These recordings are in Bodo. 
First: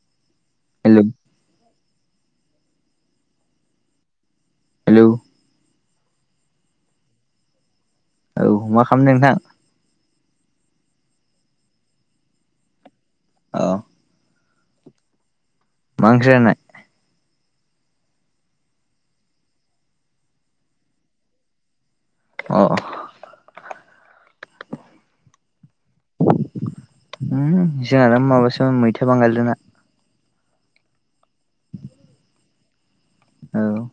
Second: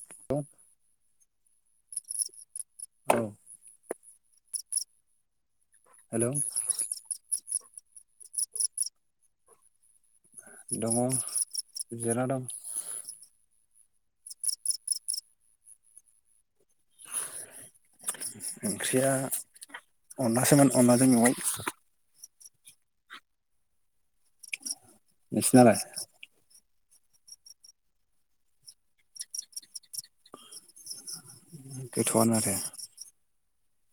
[unintelligible] हेल'। औ। हेलौ। हेल'। औ मा खालामदों नोंथां? दङ, जिरायना दं। अ'। मा ओंख्रि जानाय? ओंख्रिया अनलासोमोन अनलाजों मेवाय। अ अ। नोंसिनालाय? जोंनालाय माबासोमोन मैथा बांगालजों ना। गोथ'आनो माथो। औ।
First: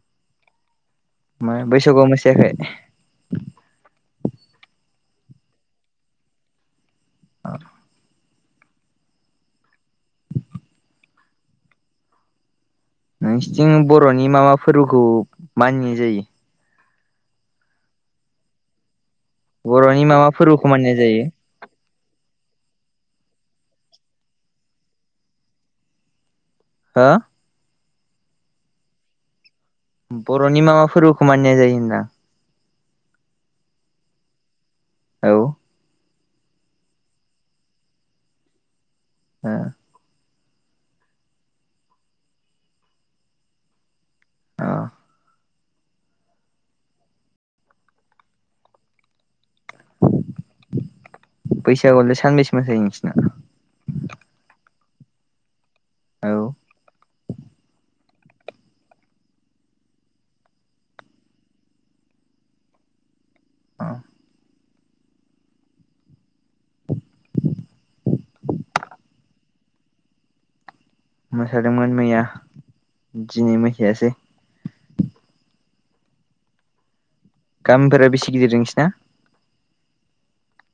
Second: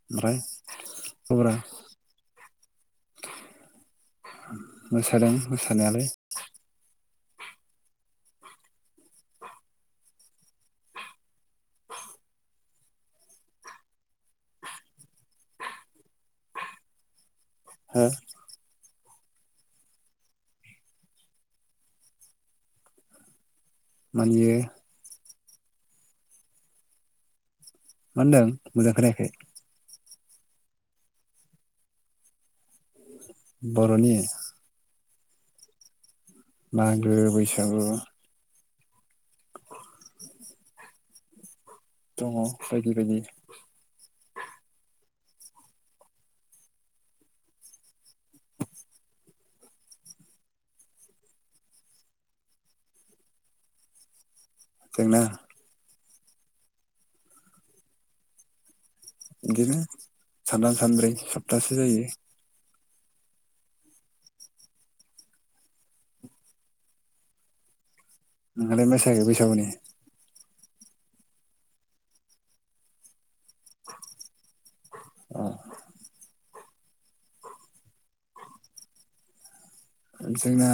ओमफ्राय? खबरा मा बैसागुआव मोसायाखै? मोसादों मोसानायालाय। ओ नोंसिनिथिं बर'नि मा मा फोरबोखौ मानिनाय जायो? हो बर'नि मा मा फोरबोखौ मानिनाय जायो? मानियो हो मा होनदों मोजां खोनायाखै बर'नि मा मा फोरबोखौ मानिनाय जायो होनदां बर'नि औ मागो, बैसागु ओ दङ बायदि बायदि अ बैसागोआव‌लाय सानबैसे मोसायो नोंसोरना? जोंना औ बिदिनो सानथाम सानब्रै सप्तासे जायो। अ नोंहालाय मोसायाखै बैसागुनि? मोसादोंमोन मैया दिनै मैसायासै। अ गामिफोरा बिसि गिदिर नोंसिना? जोंना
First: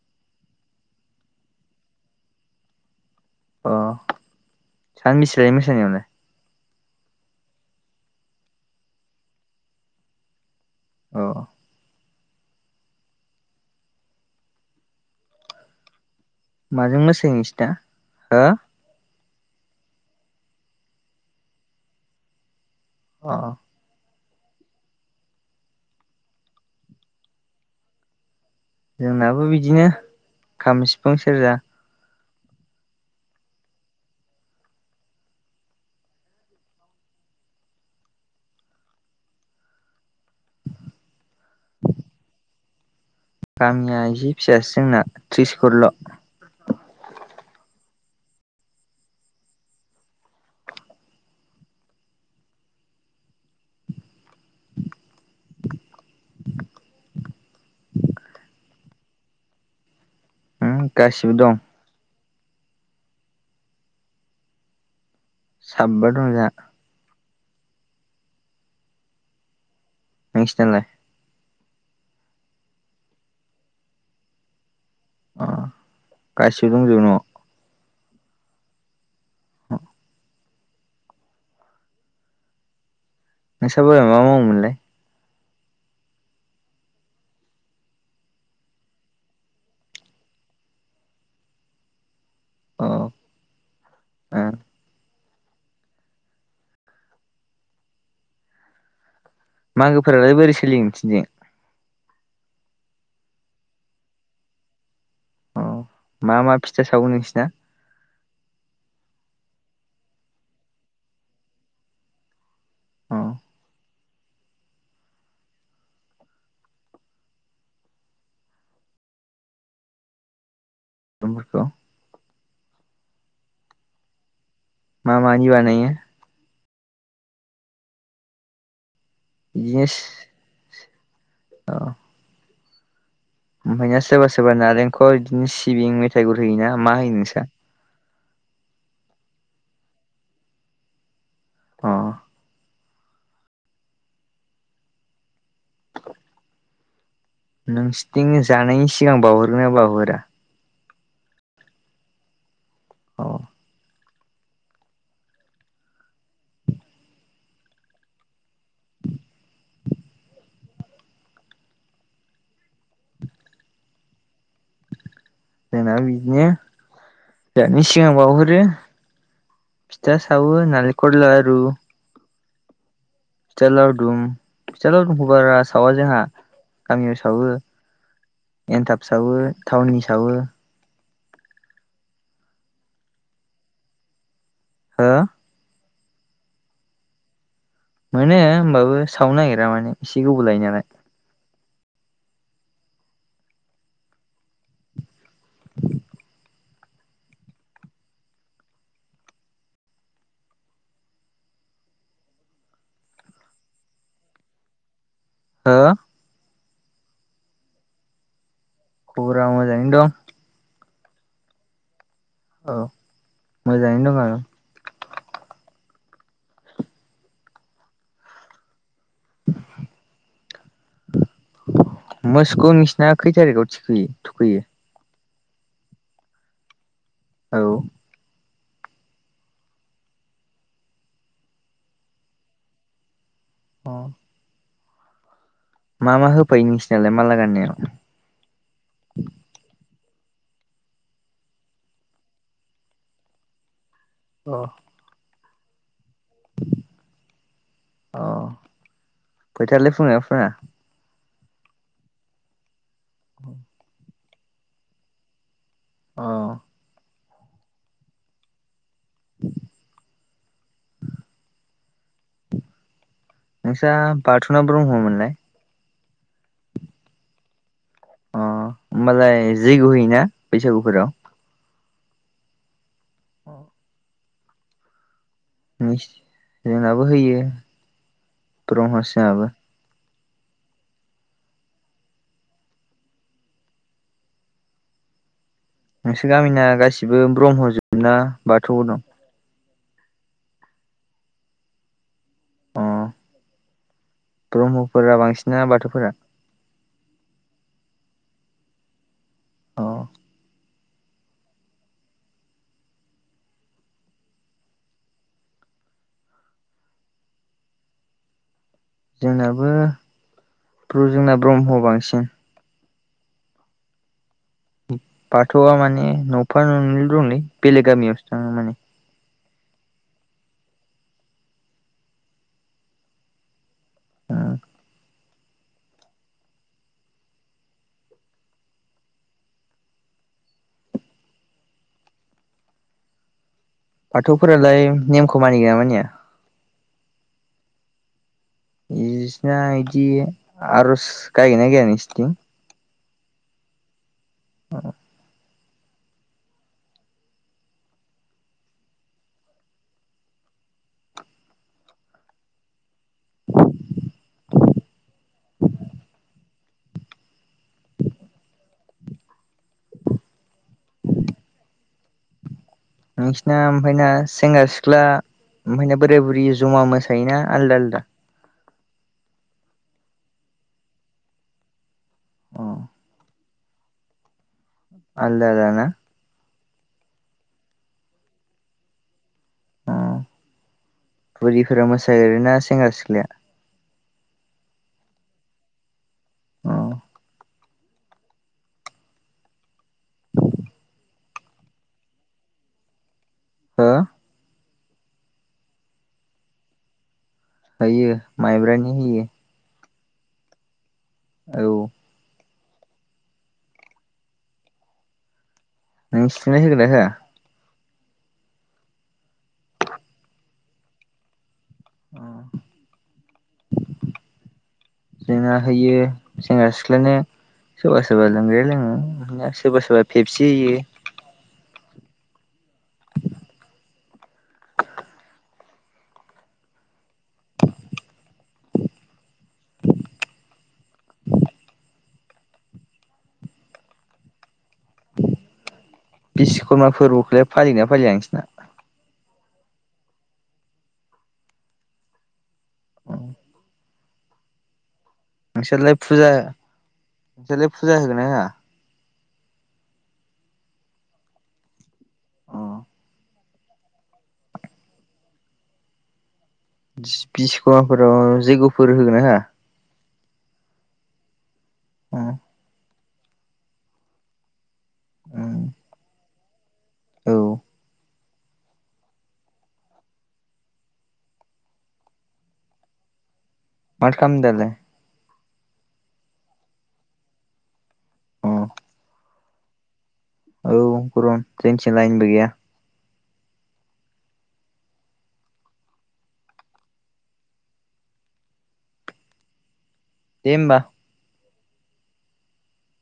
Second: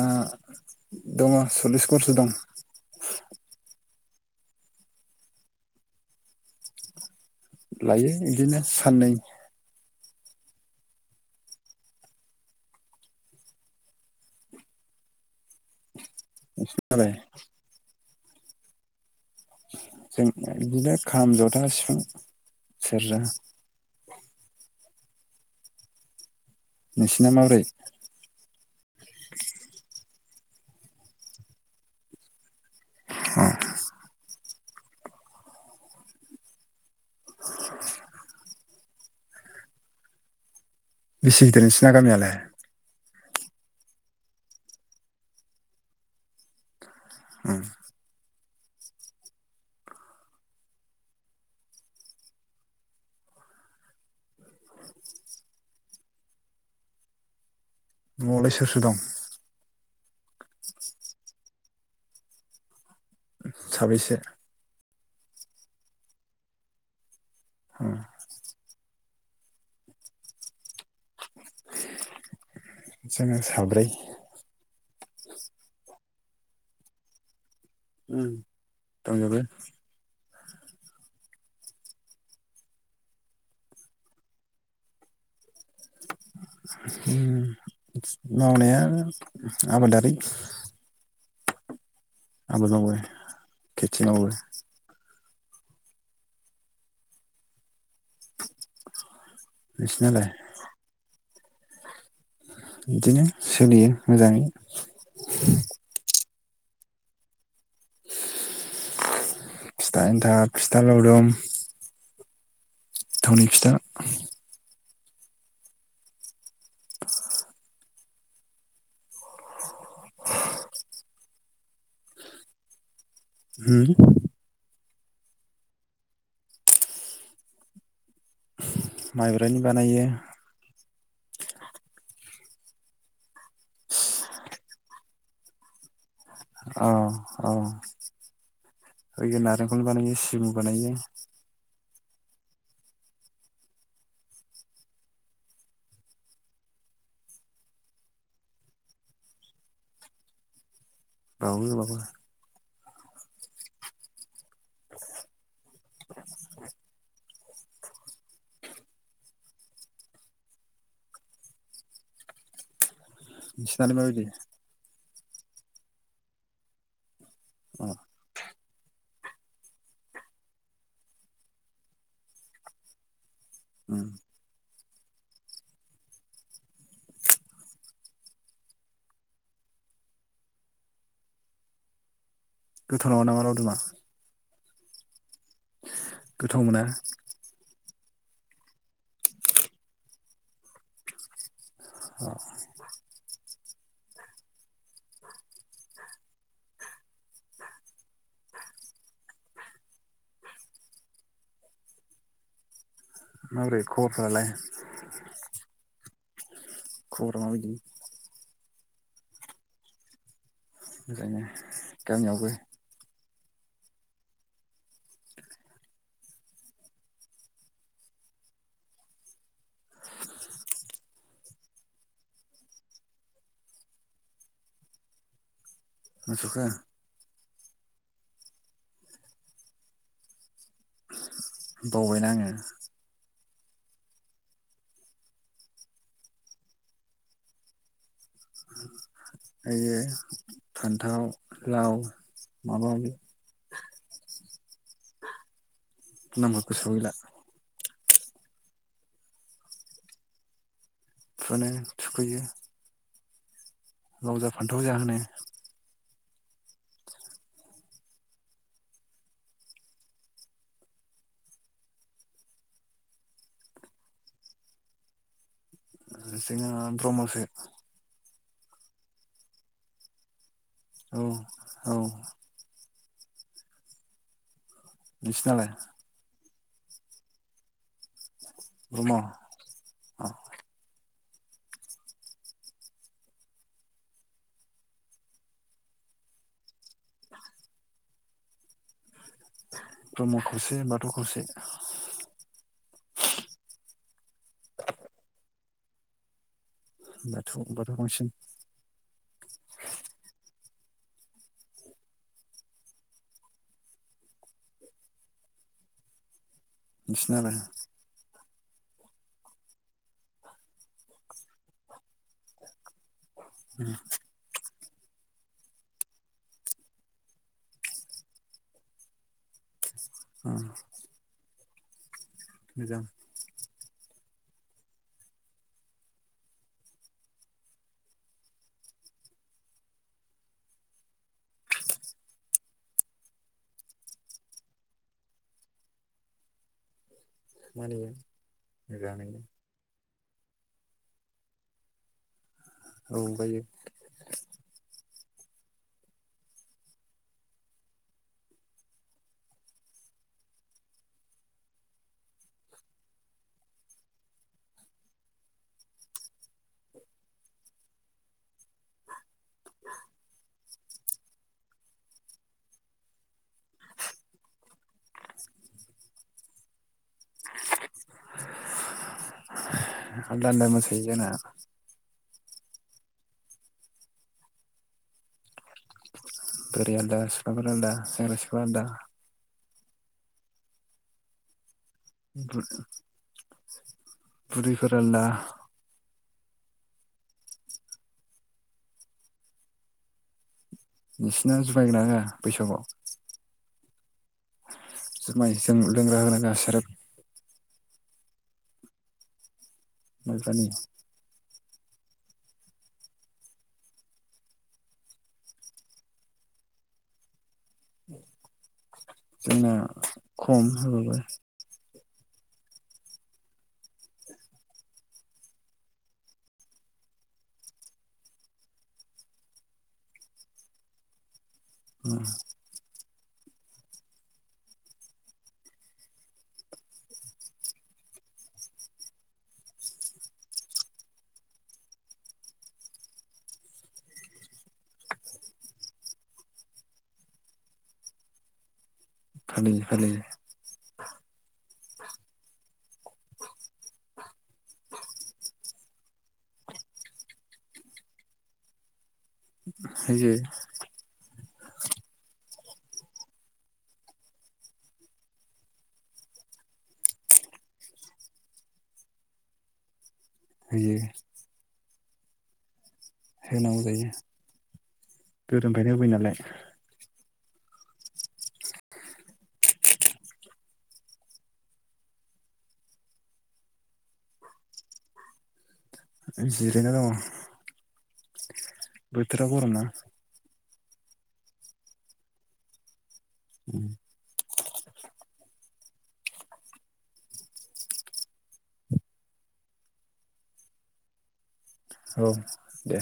दङ सल्लिस घरसो दं। अ सानबोसे लायो मोसानायावलाय? लायो इदिनो साननै औ माजों जाबाय मोसायो नोंसोरना हो? जोंना बिदिनो खाम, जथा, सिफुं, सेर्जा अ नोंसिना माबोरै? जोंनाबो बिदिनो खाम, सिफुं, सेर्जा अ बिसि गिदिर नोंसोरना गामियालाय? गामिया इसे फिसासो जोंना त्रिस घरल' उम [inaudible] न'वावलाय सोर सोर दं? हो गासिबो दं। साबैसे? साबबा दं जाहा [inaudible] नोंसिनालाय? जोंना साब्रै अ गासिबो दंजोबो न'वाव उम दंजोबो? नोंसा बाबाया मा मावोमोनलाय? उम मावनाया आबादारि आबाद अ मावो ओ खेथि मावो- [inaudible] मागोफोरालाय बोरै सोलियो नोंसोरनिथिंजाय बिदिनो सोलियो मोजाङै। अ मा मा फिथा सावो नोंसिना? फिथा एन्था फिथा लावदुम। अ थावनि फिथा। [unintelligible] होम। मा मानि बानायो? माइब्रनि बानायो। औ। ओमफ्राय ना सोरबा सोरबा नारेंखल बिदिनो सिबिं मेथाइ गुर होयोना। अ मा होयो नोंसा? ओयो नारेंखलनि बानायो सिबिं बानायो। अ। नोंसोरथिं जानायनि सिगां बावहरगोन ना बावहरा? बावो बावो। अ [inaudible] नोंसिनालाय माबायदि। जोंनाबो बिदिनो दानि अ सिगां बावहरो। फिथा सावो नालेखर लारु। फिथा उम लावदुम फिथा लावदुमखौ बारा सावा जोंहा गामियाव सावो। एन्थाब सावो थावनि सावो। गोथाव नङा नामा लावदुमा। हो। गोथाव मोना। मोनो होनोमबाबो सावनो नागिरा माने एसे गोबाव लायो नालाय। अ। माब्रै खबरफ्रा लाय। [inaudible] हो। खबरा माबायदि। खबरा मोजाङैनो दङ। [unintelligible] गामियावबो। औ मोजाङैनो दङ' आङो। [inaudible] मोसौखौ नोंसिना खैटारिखआव थुखैयो? मोसौखो। औ? बावबायना आंओ। अ। मा मा होफैयो नोंसिनालाय माला गाननायाव। [inaudible] होयो फान्थाव लाव माबा माबि। अ। नामा गोसोआव गैला। अ फैथायालै फुनोना फुना। फुनो थुखैयो। अ। लावजा फान्थाव जाहोनो। अ। [inaudible] नोंसा बाथुना ब्रह्ममोनलाय। जोंहा ब्रह्मसो। अ होमबालाय जैग्य' होयोना बैसागु फोराव? औ औ अ नोंसिनालाय? जोंनाबो होयो। ब्रह्म बह्म जोंहाबो अ नोंसोर गामिना गासिबो ब्रह्म जोब ना बाथौबो दं? ब्रह्म खावसे बाथौ खावसे। ओम ब्रह्मफोरा बांसिन ना बाथौफोरा? बाथौ बाथौ बांसिन। अ नोंसिनालाय? जोंनाबो जोंना ब्रह्म बांसिन। [inaudible] बाथौआ माने न'फा न'नै दंलै बेलेग गामियावसो थाङो माने। अ मोजां ओं बाथौफोरालाय नेमखौ मानिगोन ना मानिया? मानियो। मोजाङैनो इसिना बिदि आर'ज गायो ना गाया नोंसोरथिं? औ गायो। औ [inaudible] [inaudible] नोंसिना ओमफ्रायना सेंग्रा सिख्ला ओमफ्रायना बोराय बुरै जमा मोसा आलादा मोसायो जोंना। अ आलदा आलदा ना। बोराय आलदा सिख्लाफोर आलदा सेंग्रा सिख्लाफोर आलदा। अ बुरिफोरा मोसायोना सेंग्रा सिख्लाया? बुरिफोर आलदा। ओं नोंसिना जुमाय होयोना होआ बैसागोआव? हो जुमाय जों लोंग्रा होयोना होआ सेरेब? हायो माइब्रानि होयो माइब्रानि औ नों सुनै होगोन ना होआ जोंना खम होबाबो औ जोंना होयो सेंग्रा सिख्लानो सोरबा सोरबा लोंग्राया लोङो सोरबा सोरबा पेबसि होयो उम बिस'कर्मा फोरबोखौलाय फालियोना फालिया नोंसोरना फालियो फालियो नोंसोरलाय फुजा नोंसोरलाय फुजा होगोन ना होआ? होयो अ बिसिखफोराव जैग'फोर होगोन ना होआ? होयो। आ होनांगौ जायो उम, गोदोनिफ्रायनो होबाय नालाय। औ। माथो खामदों दालाय? जिरायना दङ अ बोथोरा गरम ना। औ गरम जोंनिथिं लायनबो गैया। [inaudible] दे होमबा। औ दे।